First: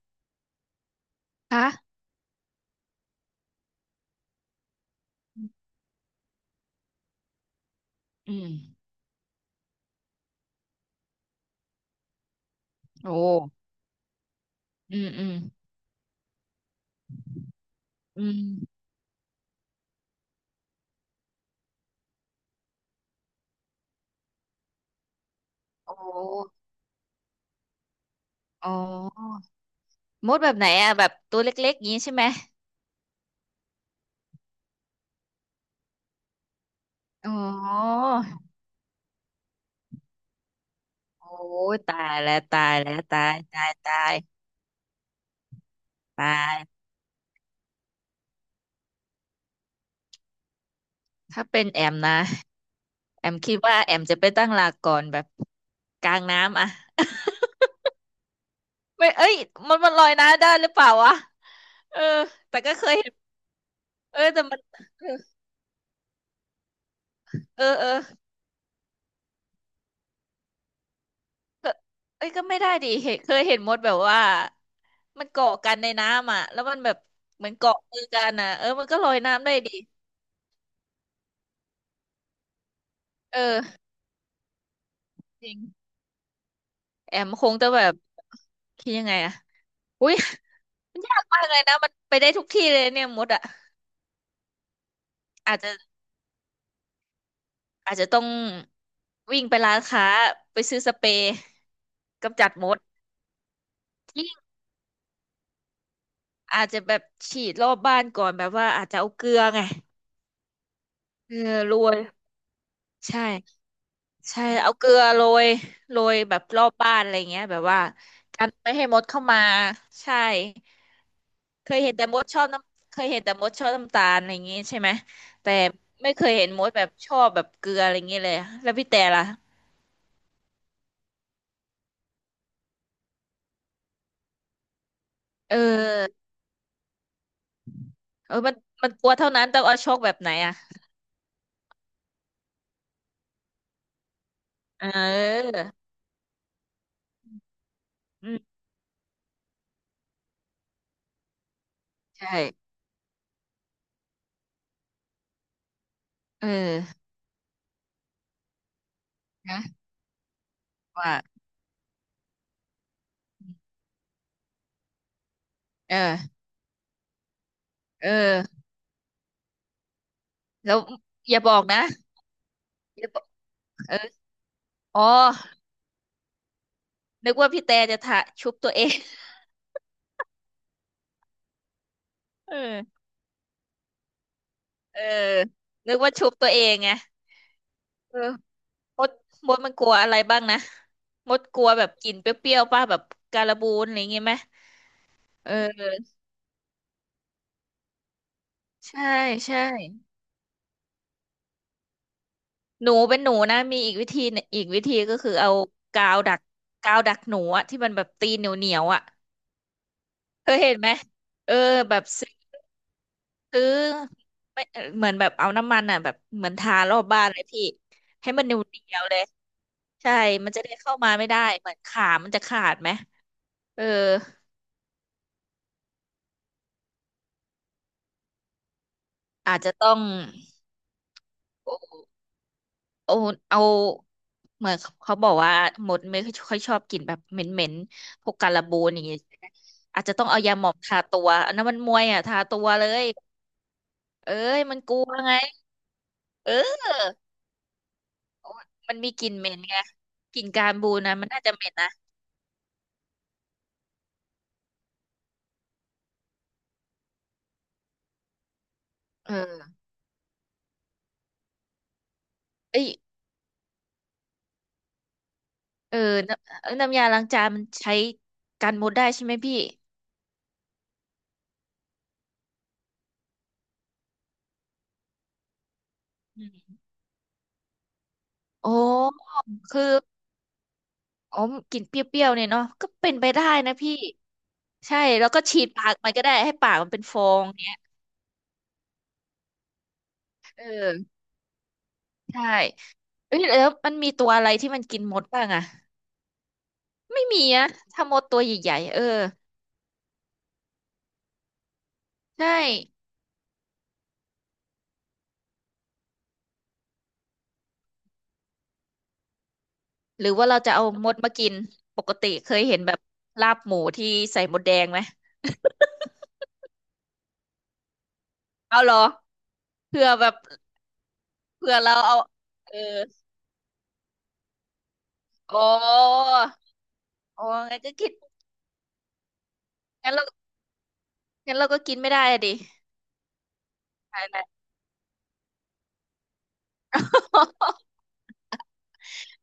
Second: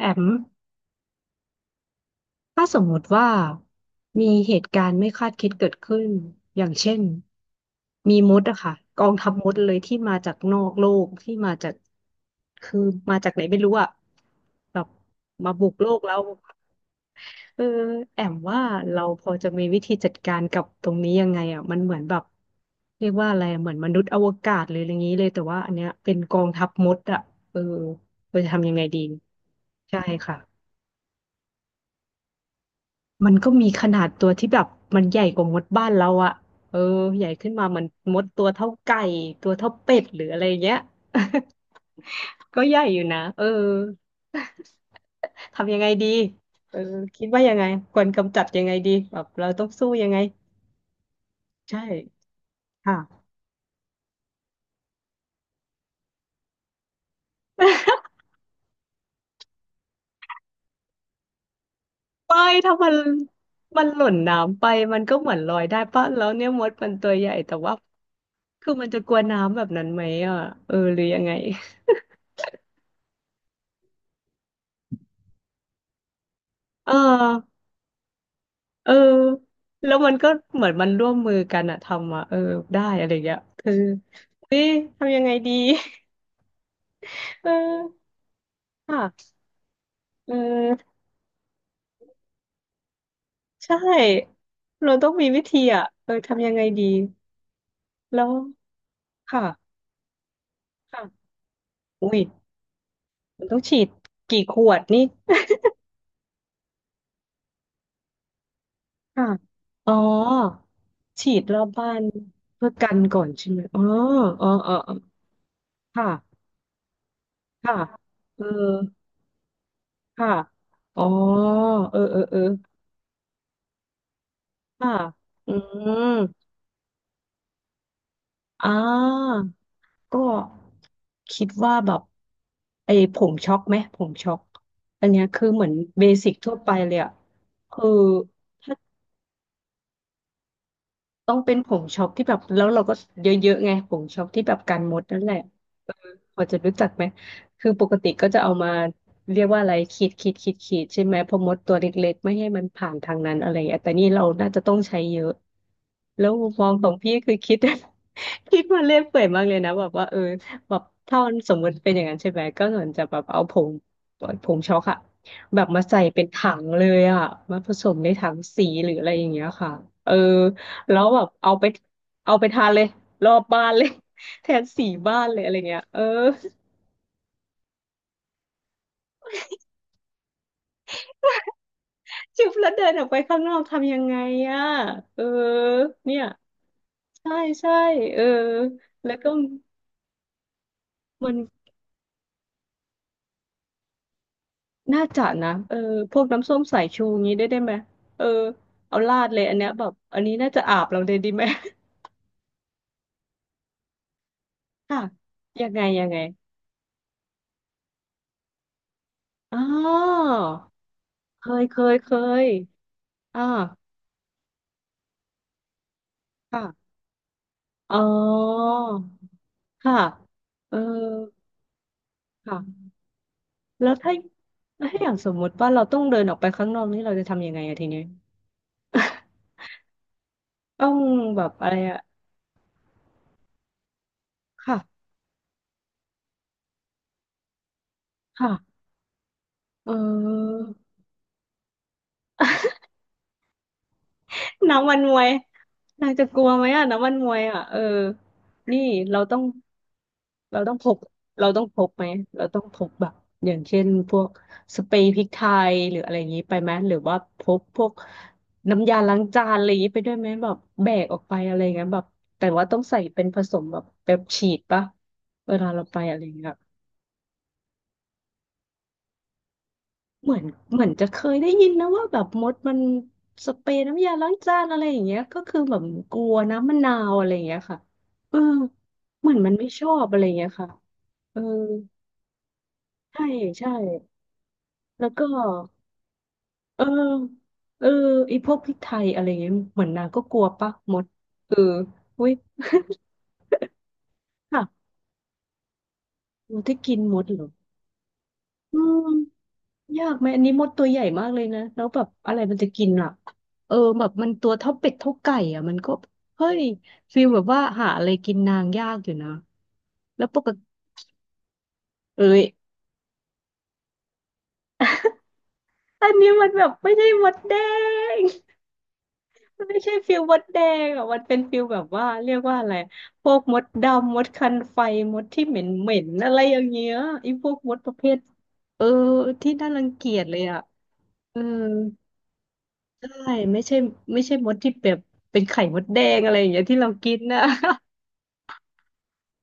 แอมฮะถ้าสมมติว่ามีเหตุการณ์ไม่คาดคิดเกิดขึ้นอย่างเช่นมีอืมดมอะค่ะกองทัพมดเลยที่มาจากนอกโลกที่มาจากคือโอ้มาจากไหนไม่รู้อะแบบอืมอืมมาบุกโลกแล้วเออแออืมว่ามเราพอจะมีวิธีจัดการกับตรงนี้ยังไงอะมันเหมือนแบบเรียกว่าอะไรอะเหมือนมนุษย์อวกาศเลยออะไรอย่างนี้เลยแต่ว่าอันเนี้ยโอเป็นกอง้ทัพมดอะเออเราจะอ๋ทำอยังไงดีใช่มดแบบไหนค่ะ อะแบบตัวเล็กๆงี้ใช่ไหมมันก็มีขนาดตัวที่แบบมันใหญ่กว่ามดบ้านเราอะเออใหญ่อ๋ขึ้นมาเหมันอมดตัวเท่าไก่ตัวเท่าเป็ดหรืออะไรเงี้ย โอ้ยตายแล้ว ก็ตายใหญ่แล้อวยู่นะตายเออ ตายตาย ทำยังไงดีตายเออคิดว่ายังไงควรกำจัดยังไงดีแบบเราต้องสู้ยังไงถ้าเป็นใช่แอมนะค่ะ แอมคิดว่าแอมจะไปตั้งหลักก่อนแบบกลางน้ำอะ ไม่เอ้ยมันลอยน้ำได้หรือเปล่าวะเออไม่แต่ก็ถ้าเคมัยนเห็นมันหล่นเออแต่มัน้ำนไปมันเออก็เหมือนลอยได้ปะแล้วเนี่ยมดมันตัวใหญ่แต่เออว่าเออ คือมันจะกลัวน้ำแบบนั้นไหมอ่ะเออหรือยังไงก็เอ้ยก็ไม่ได้ดิเห็นเคยเห็นมดแบบว่ามันเกาะกันในน้ำอ่ะแล้วมันแบเอบเหมือนอ เกาะมือกันอ่ะเออมันเออก็ลอยน้ำได้ดิแล้วมันก็เหมือนมันร่วมมือกันอะทำอะเออได้อะไรเงี้ยคือเออเฮ้ยทำยังไงจดี ริงแอม คเองจะแบบอคิดยังไงค่ะอ่ะอุ้ยเออมันยากมากเลยนะมันไปได้ทุกที่เลยเนี่ยมดอ่ะใช่เราต้องมีวิอาธีจจะอะเออทำยังไงดี อาจจะต้แล้องววิ่ค่ะงไปร้านค้าไปซื้อสค่ะเปรย์อุ้ยกำจัดมดมันต้องฉีดจริงกี่ขวดนี่อาจจะแบบฉีดรอบบ้านก่อนแบบว่าอาจจะเอาเกค่ะลือไงอ๋อฉีเออดรอบโรบ้าวยนเพื่อกันก่อใช่ นใช่ไหมอ๋อใช่อ๋ออ๋เอาอเกลือ๋ออโรยโรค่ะยแบบรอบบ้านอะไรเงี้ยแบบค่ะว่าเอกัอนไม่ให้มดเข้ามาใช่ค่ะอ๋อเคยเห็เอนอแต่มเออดเอชอ อบน้ำเคยเห็นแต่มดชอบน้ำตาลอะไรเงี้ยใช่ไหมค่ะอืแต่ไม่มเคยเห็นมดแบบชอบแบบเกลืออะไรเงี้ยเลยอ่แล้วพี่แต่ล่ะาก็คิดว่าแบบไอ้ผมช็อกไหมผมช็อกอันเนี้ยคือเอเหมือนเบอสิกทั่วไปเลยอะคือ เออมันกลัวเท่านั้นต้องเอาโชคแบบไหนอ่ะต้องเป็นผงช็อปที่แบบแล้วเราก็เยอะๆไงผงช็อปที่แบบกัเนมดนั่นแหละออเออพอจะรู้จักไหมคือปกติก็อืจะมเอามาเรียกว่าอะไรขีดขีดขีดขีดใช่ไหมเพอมดตัวเล็กๆใช่ไม่ให้มันผ่านทางนั้นอะไรอย่างเงี้ยแต่นี่เราน่าจะต้องใช้เยอะแล้วเอมุอมมองของพี่คือคิด คิดมาเล่นเปื่อยมากเลยนะนะแบบว่าเออแบบว่าถ้ามันสมมติเป็นอย่างนั้นใช่ไหมก็เหมือนจะแบบเอาผงผงช็อกอะแบบมาเอใส่เป็นอถังเลยอะมาผสมเอในถังอสีหรืออะไรอย่างเงี้ยค่ะเออ แล้วแล้วแบบอย่าเอาบอกไปนะเอาไปทานเลยอย่าบอกรอบบ้านเลย เออ แทนสีอ๋อบ้านเลยอะไรเงี้ยเออนึกว่าพี่แต่จะทะชุบตัวเอง จุ๊บเอแล้วเดินอ ออกไปข้างนอกทำยังไงอ่ะเออเออนึกว่าเนี่ยชุบตัวเองไงใช่ใช่เอเอออมดแล้วก็มันกลัวอะไรบ้างนะมัมนดกลัวแบบกลิ่นเปรี้ยวๆป่ะแบบการบูนอะไรอย่างงี้ไหมน่าจะเอนะเอออพวกน้ำส้มสายชูงี้ได้ได้ไหมเออเอาใช่ราดเลยอันใช่เนี้ยแบบอันนี้น่าจะอาบเราเลยดีไหม หนูเป็นหนูนะมีอีกวิธีหนึ่งอีกวิ ธีค่ะ ก็คือเอา ยังไงยักางไงวดักกาวดักหนูอะที่มันแบบตีนเหนียวเหนียวอะอ๋อเคยเห็นไหมเคเออยเคแบยบเคซื้ยออ่าซื้อไม่เออเหมือนแบบเอาน้ำมันอะแบบเหมือนทาค่ะรอบบ้านเลยพี่อ๋อ ให้มันเหนียวเหนียวเลยค่ะใช่มันจะได้เออเข้ามาไม่ได้เหมือนขามันจะขาดไหค่ะ มเออ แล้วถ้าถ้าอย่างสมมุติว่าเราต้องเดินออกไปข้างนอกนี่เราจะทำยังไงอะทีเนี้ย อา จจะต้องต้องแบบอะไรอะ เอาเอาเหมือค่ะ นเขาบอกว่าหมดไม่ค่อยชอบกลิ่นแบบเหม็นเหม็นพวกการบูค่ะ นอย่างเงี้ยใช่ไหมเออาจจะต้องเอายาอ หมองทาตัวอันนั้นมันมวยอ่ะทาตัว เลยเอ้ยมันน้ำกมัลันวมวยไงนางจะกลัวเอไหมอะอน้ำมันมวยอะเออนี่มันมีเรากลิ่นต้อง เหม็นไงกลิ่นเรากาต้รองพบูกนนะมันน่าเราจะต้เหองม็นพกนะไหมเราต้องพกแบบอย่างเช่นพวกสเปรย์พริกไทยหรืออะไรอย่างนี้ไปไหมหรือว่าพกพวกน้ำยาล้างจานอะไรเอออย่างนี้ไปด้วยไหมแบบแบกออกไปอะไรอย่างเงี้ยแบบแต่ว่าต้องเอ้ยใส่เป็นผสมแบบแบบฉีดปะเวลาเราเอไปออะไรอย่างเงี้ยน้ำเอ้ยน้ำยาล้างจานมันใช้กันมดได้ใช่ไหมพี่เหมือนเหมือนจะเคยได้ยินนะว่าแบบมดมันสเปรย์น้ำยาล้างจานอะไรอย่างเงี้ยก็คือแบบกลัวอืน้ำมมะนาวอะไรอย่างเงี้ยค่ะเออโอ้เหมือนมันไม่ชคืออบอะไรอย่างเงี้ยค่ะเออ๋ออกลิ่นเปรี้ยวๆเนี่ยเนาะก็เป็นใช่ไปได้ใช่ นะพี่ ใช่แล้วก็แล้วก็ฉีดปากมันก็ได้ให้ปากเออมันเป็นฟองเนี้ยเออไอีพวกพริกไทยอะไรเงี้ยเหมือนนางก็กลัวเอปะมดอเอออุ้ย ใช่เอ้ยแล้วมันมีตัวอะไร ค่ะที่มันกินมดบ้างอะมดที่กินมไม่ดเหมีรออะถ้ามดตัวใหญ่อืๆมเออยากไหมอันนี้มดตัวใหญ่มากเลยนะแล้วแบบอะไรใช่มันจะกินอ่ะเออแบบมันตัวเท่าเป็ดเท่าไก่อ่ะมันก็เฮ้ยฟีลแบบว่าหาอะไรกินนางยากอยู่นะแล้หวรือปว่ากเราติจะเอามดมากินปกเอ้ติยเคยเห็นแบบลาบหมูที่ใส่มดแดงไหมอันนี้มันแบบไม่ใช่มดแดง เอาเหรอมันไม่ใช่เผื่อฟิลแบมบดแดงอ่ะมันเป็นฟิลเผื่อแบบเราว่าเอาเรียกว่าอะเอไรอพวกมดดำมดคันไฟมดที่เหโอ้ม็นเหม็นอะไรอย่างเงี้ยไอ้โอ้พวกมดงั้นปก็ระเภกินทเออที่น่ารังเกีงั้นยจเราเลยอ่ะเอองั้นเราก็กินไม่ได้อะดิใช่ไม่ใช่ใชไม่ยใช่แหล้ มดที่แบบเป็นไข่มดแดงอะไรอย่างเงี้ยที่เรากินนะ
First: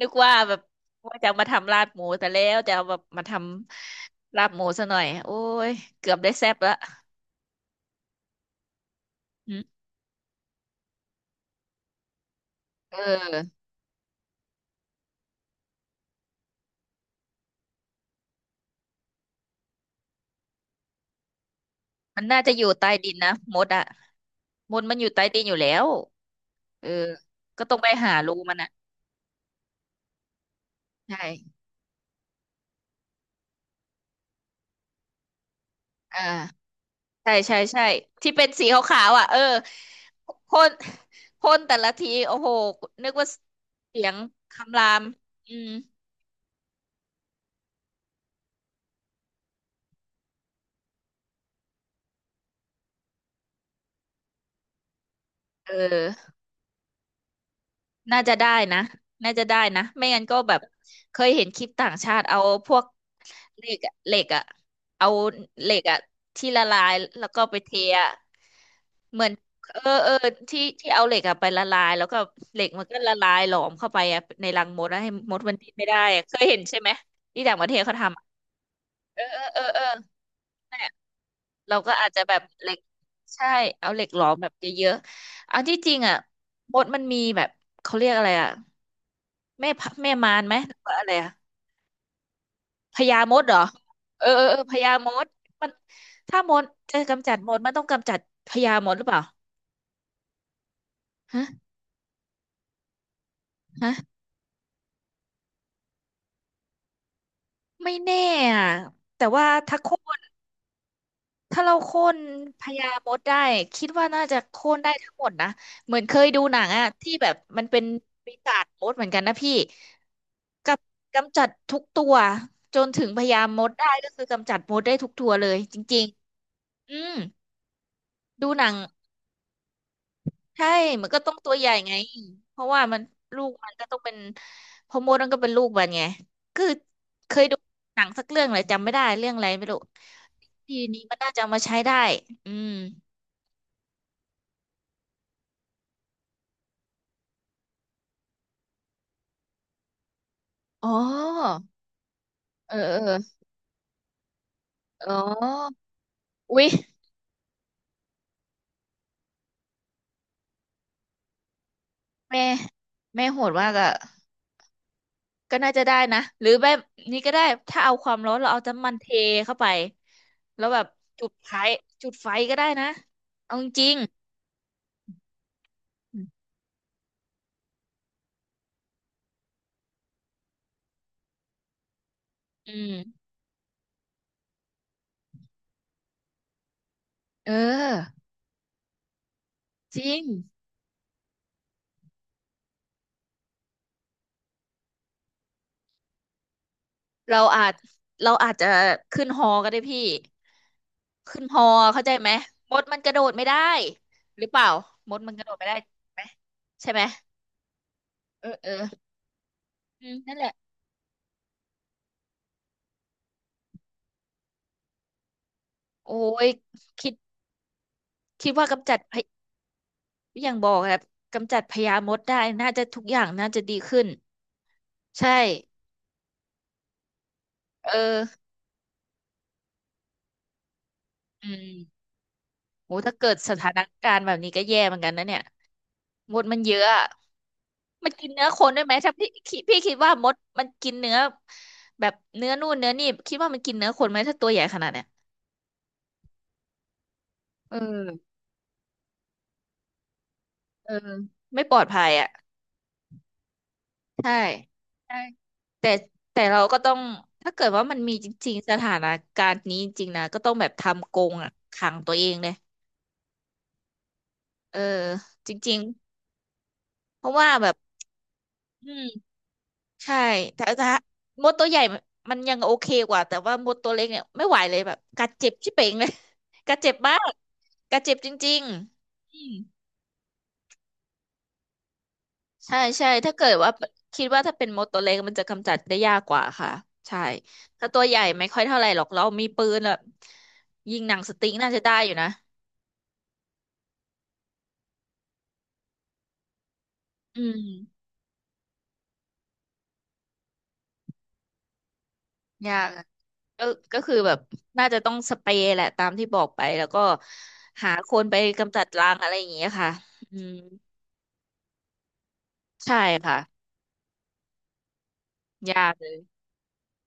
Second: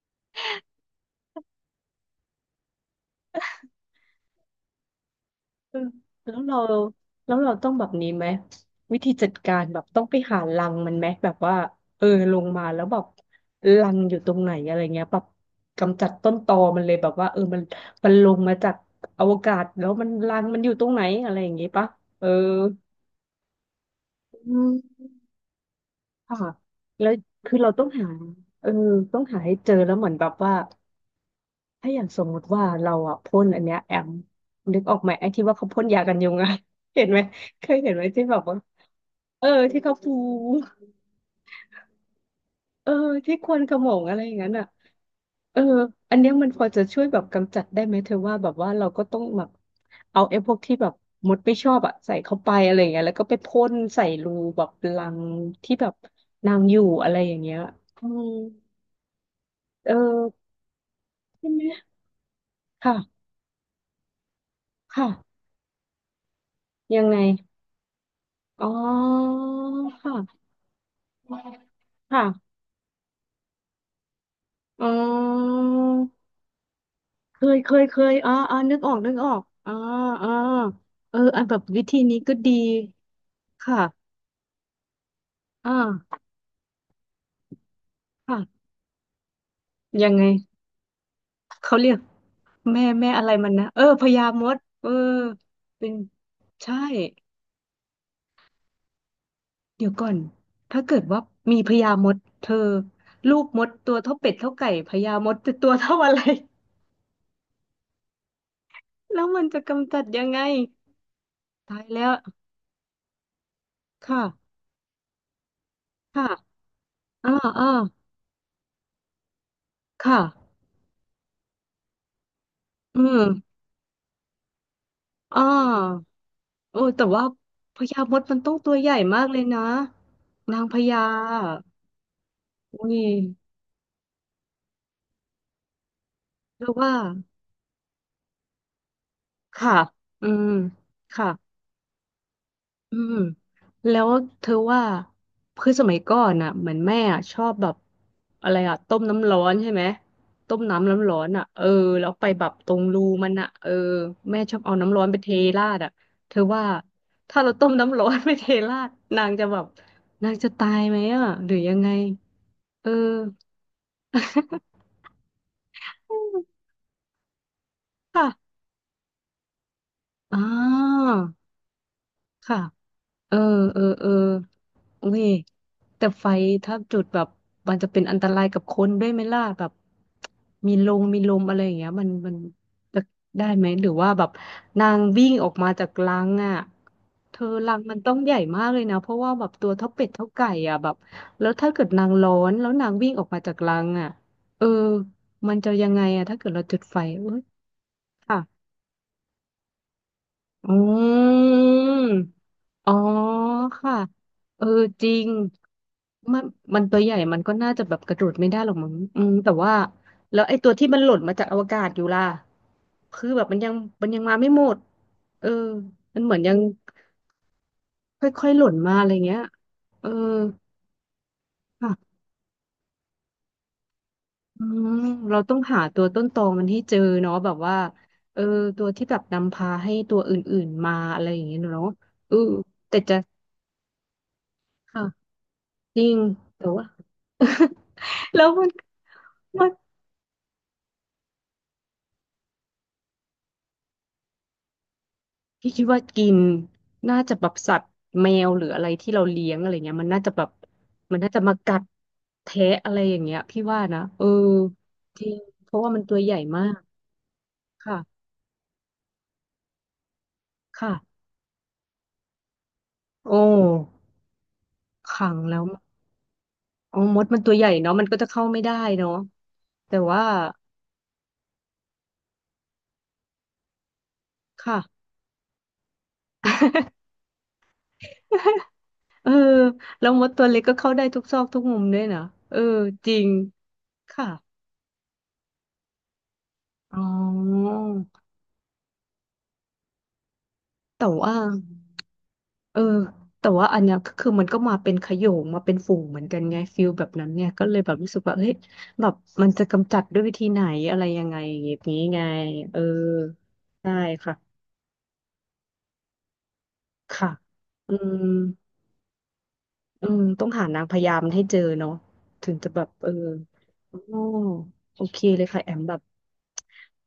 นึกว่าแบบว่าจะเอามาทำลาบหมูแต่แล้วจะเอาแบบมาทำลาบหมูซะหน่อยโอ้ยเออเกือบได้แล้วแซ่เราบละแล้วเราต้องแบบนี้ไหมวิธีจัดการแบอบต้องไปหารังมันไหมแบบว่าเออลงมาแล้วแบเอบอรังอยู่ตรงไหนอะไรเงี้ยแบบกำจัดต้นตอมันเลยแบบว่าเออมันลงมาจากอวกาศแล้วมันรังมันอยู่ตรงไหนอะไรอย่างงี้ปะมัเอนอน่าจะอยู่ใต้ดินนะมดอะอืมมดมันอยู่ใต้ดินอยู่แล้วค่ะเออแล้วคือก็เราต้องต้อไปงหาหารูมันเออะอต้องหาให้เจอแล้วเหมือนแบบว่าใช่ถ้าอย่างสมมุติว่าเราอ่ะพ่นอันเนี้ยแอมนึกออกไหมไอ้ที่ว่าเขาพ่นยากันอยุงอะ ่า เห็นไหมใช่ใช่เคยใช่เห็นไหมที่ที่แบบเป็นว่า สีขาวๆอ่ะเออเออที่เขาฟูพ่นพ่นแต่ละทีโอ้โหเออนึกว่าที่ควนขโมงเสียอะงไรอย่างนั้นอ่ะคำรามอืเออมอันเนี้ยมันพอจะช่วยแบบกำจัดได้ไหมเธอว่าแบบว่าเราก็ต้องแบบเอาไอ้พวกที่แบบมดไม่ชอบอ่ะใส่เข้าไปอะไรอย่างเงี้ยแล้วก็ไปพ่นใส่รูแบบรังเอที่แบบอ นางอยู่อะไรอย่างเงี้ยอืน่ามจะได้นะน่าจะได้นะ เอไม่งั้นก็อแบบเคยเห็ใช่นคไหมลิปต่างชาติเอาพวกค่ะเหล็กอะเหล็กอะเอาค่ะเหล็กอะที่ละลายยังไงแล้วก็ไปเทอะอ๋อเหมือนเออเอค่ะอที่เอาเหล็กอะไปละลายแล้วก็ค่ะเหล็กมันก็ละลายหลอมเข้าไปอะในรังมอ๋ดแล้วให้มดมัอ นดิ้นไม่ได้อะเคยเห็นใช่ไหมเคที่ต่ายงปเคระเทศยเคเขายทำอะอ๋ออ๋อนึกออกนึกเออออเอกอเอออ๋อเอออ๋อนั่นแหละเอออันแบบเราวิก็ธีอาจนี้จะก็แบบดีเหล็กใช่เอาเหล็ค่ะกหลอมแบบเยอะๆอันอที่จริงอะ่ามดมันมีแบบเขาเรียกอะไรอะ ค่ะแม่พะยัแม่งไงมารไหมหรือว่าอะไรอะเขาเรียกแม่พแม่ญาอะไรมดมันเหรอนะเออพญาเออเอมอเอดอพเออญามดมันเป็นถ้ามดใช่จะกำจัดมดมันต้องกำจัดพญามดหรือเปล่าเดี๋ยวก่อนถ้าเกิดว่าฮะมีพญามดเธอลูกมดตัฮะวเท่าเป็ดเท่าไก่พญามดจะตัวเท่าอะไร ไม่แน่อะ แล้แต่วมันว่าจะถ้ากำโค่จัดนยังไงถ้าเราตายโค่แล้วนพญามดได้คิดว่าค่ะน่าจะโค่นได้ทั้งหมดนะเหมือนเคค่ะยดูหนังอะที่แบอ่าบมันอ่าเป็นปีศาจมดเหมือนกันนะพี่ค่ะกับกำจัดทุกตัวจนอืถึงพญามมดได้ก็คือกำจัดมดได้ทุกตัวอ่เลยจริงา โอ้ๆอืแต่มว่าพญามดมันดูต้องหนัตัง วใหญ่มากเลยนะนางใช่พญามันก็ต้องตัวใหญ่ไงเพราะอุ้ว่ายมันลูกมันก็ต้องเป็นเพอมดมันก็เป็นลูกมันไงเธคืออว่าเคยดูหนังสักเรื่องเลยจำไม่ได้เรื่องอะไรไม่ค่ะรู้อืมทีนี้มันค่ะน่าจะเอามาใช้ได้อืมอืมแล้วเธอว่าคือสมัยก่อนน่ะเหมือนแม่อะชอบแบบอะไรอ่ะต้มน้ำร้อนใช่ไหมต้มอ๋น้ำอน้ำร้อนอ่ะเออแล้วไปแบบตรเอองเอรูอมันอ่ะเออแม่ชอบเอาน้ำร้อนอ๋ไปเทราอดอ่ะเธออุ๊ว่ายถ้าเราต้มน้ำร้อนไปเทราดนางจะแบบนางจะตายไหมอ่ะหรือยังไงแม่เออ โหดมากอะก็น่าจะได้นะหรือแบบนี้ก็ได้ถ้าเอาความร้อนเราค่ะเอาน้ำมันเทเข้าไปอ่แล้วแบบาจุดไฟจุดไฟก็ค่ะได้นะเออเอาจเออริงเอออุ้ยแต่ไฟถ้าจุดแบบ มันจะเป็นอันตรายกับคนด้วยไหมล่ะแบบ มีลงมีลมอะไรอย่างเงี้ยมันๆจะได้ไหมหรือว่าแบบนางวิ่งออกมาจากรังอ่ะเธอเอรังมันต้อองใหญ่มากเลยนะเพราะว่าแบบตัวเท่าจเป็ดริง เท่าไก่อ่ะแบบแล้วถ้าเกิดนางร้อนแล้วนางวิ่งออกมาจากรังอ่ะเออมันจะยังไงอ่ะถ้าเกิดเราจุดไฟเอ้ยเราอาจเราค่ะอาจจะขึ้นฮอก็ได้พี่อืขึ้นฮอเข้าม ใจไหมมดอ๋อมันกระโดดไม่ได้ค่ะหรือเปเออล่าจมริดงมันกระโดดไม่ได้ไหมมันมันใช่ตัไหวมใหญ่มันก็น่าจะแบบกระโดดไม่เอได้อหเอรอกอมั้งอืมแต่ว่านั่แล้นวแหละไอ้ตัวที่มันหล่นมาจากอวกาศอยู่ล่ะคือแบบมันยังมันมาไม่หมดเออโอ้มันเหมือนยยังคิดค่อคิยดๆหล่ว่านกำมาจัดอะไรพยเงี้ยเอออย่างบอกครับกำจัดพญามค่ะดได้น่าจะทุกอย่างน่าจะดีขึ้นอืมใช่เราต้องหาตัวต้นตอมันให้เจอเนาะแบบว่าเออเออตัวที่แบบนำพาให้ตัวอื่นๆมาอะไรอย่างอืเงี้ยเนาะมเออโหแต่จะถ้าเกิดสถานการณ์แบบนี้ก็แย่เหมือค่ะนกันนะเนี่ยจริงมดมันแต่เยอะว่า อะ มันกิน แล้เนื้วอคมัน นด้วยไหมถ้าว่าพี่คิดว่ามดมันกินเนื้อแบบเนื้อนู่นเนื้อนี่คิดว่ามันกินเนื้อคนไหมถ้าตัวใหญ่ขนาดเนี้ยพี่คิดว่ากินน่าจะแบบเอสัอตว์แมวหรืออะไรที่เราเลี้ยงอะไรเงี้ยมันน่าจะแบบเออมันน่าจะมาไม่ปกัลอดดภัยอ่ะแทะอะไรอย่างเงี้ยพี่ว่านะเออใช่ใช่จริงเพราะแต่ว่ามันตัวใหญ่แต่เรามากก็ต้องถ้าเกิดว่ามันมีค่ะจริงๆสถานการณ์นี้จริงๆนะก็ต้องแบบทำกค่ะรงอ่ะขังตัวเองเลยโอ้เออขังจแล้วริงอ๋อมๆเพดราะมันว่าตัวใหแบญ่บเนาะมันก็จะเข้าไม่ได้อืเนาะม แต่ใช่ว่าแต่มดตัวใหญ่มันยังโอเคกว่าแต่ว่ามดตัวเล็กเนี่ยไม่ไหวเลค่ะ ยแบบกัดเจ็บชิบเป่งเลย กัดเจ็บมา กกัดเจ็บจริงเออๆอืมแล้วมดตัวเล็กก็เข้าได้ทุกซอกทุกมุมด้วยนะเออใช่ใช่จริงถ้าเกิดว่าคิค่ะดว่าถ้าเป็นมดตัวเล็กมันจะกำจัดได้ยากกว่าค่ะอ๋อใช่ถ้าตัวใหญ่ไม่ค่อยเท่าไหร่หรอกเรามีปืนแบบยิงแต่หนังสว่า ติ๊กน่าจะได้อยู่นะเออแต่ว่าอันเนี้ยก็คือมันก็มาเป็นขโยงมาเป็นฝูงเหมือนกันไงฟิลแบบนั้นอืเนี่ยมก็เลยแบบรู้สึกว่าเฮ้ยแบบมันจะกำจัดด้วยวิธีไหนอะไรยังไงอย่างนี้ไงยาเออกอะก็ได้ก็คือแบบค่ะน่าจะต้องสเปรย์แหละตามที่บอกไปแล้วก็ค่ะหาอืคมนไปกำจัดรังอะไรอย่างเงี้ยค่ะอืมอืต้องมหานางพยามให้เจอเนาะถึงจะแบบใช่เออค่ะ อ๋อโอเคเลยค่ะแอมยาแบกบเลย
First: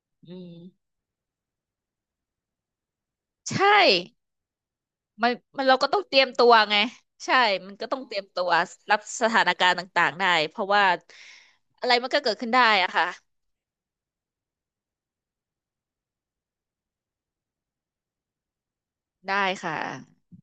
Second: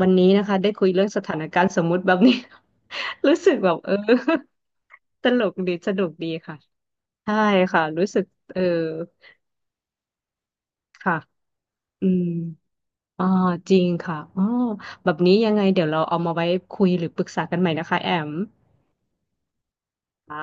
วันนี้อืนะคะได้มคุยเรื่องสถานการณ์สมมุติแบบนี้ รู้สึกใช่แบบเออ ตมันลกมันดีเราก็สต้อนุงกเตรียดีมตัวค่ะไง ใช่ใช่ มันค่ะก็ต้องรู้เตสึรียกมตัวเออรับสถานการณ์ต่างๆได้ เพราะว่าค่ะ อะไรอืมันก็มเกิดขึ้นได้อะค่ะ อ่าจริงค่ะอ๋อแบบนี้ยังไง เดี๋ยวเราเอามาไว้คุยหรือปรึกษากันใหม่นะคะแอมได้ค่ะค่ะ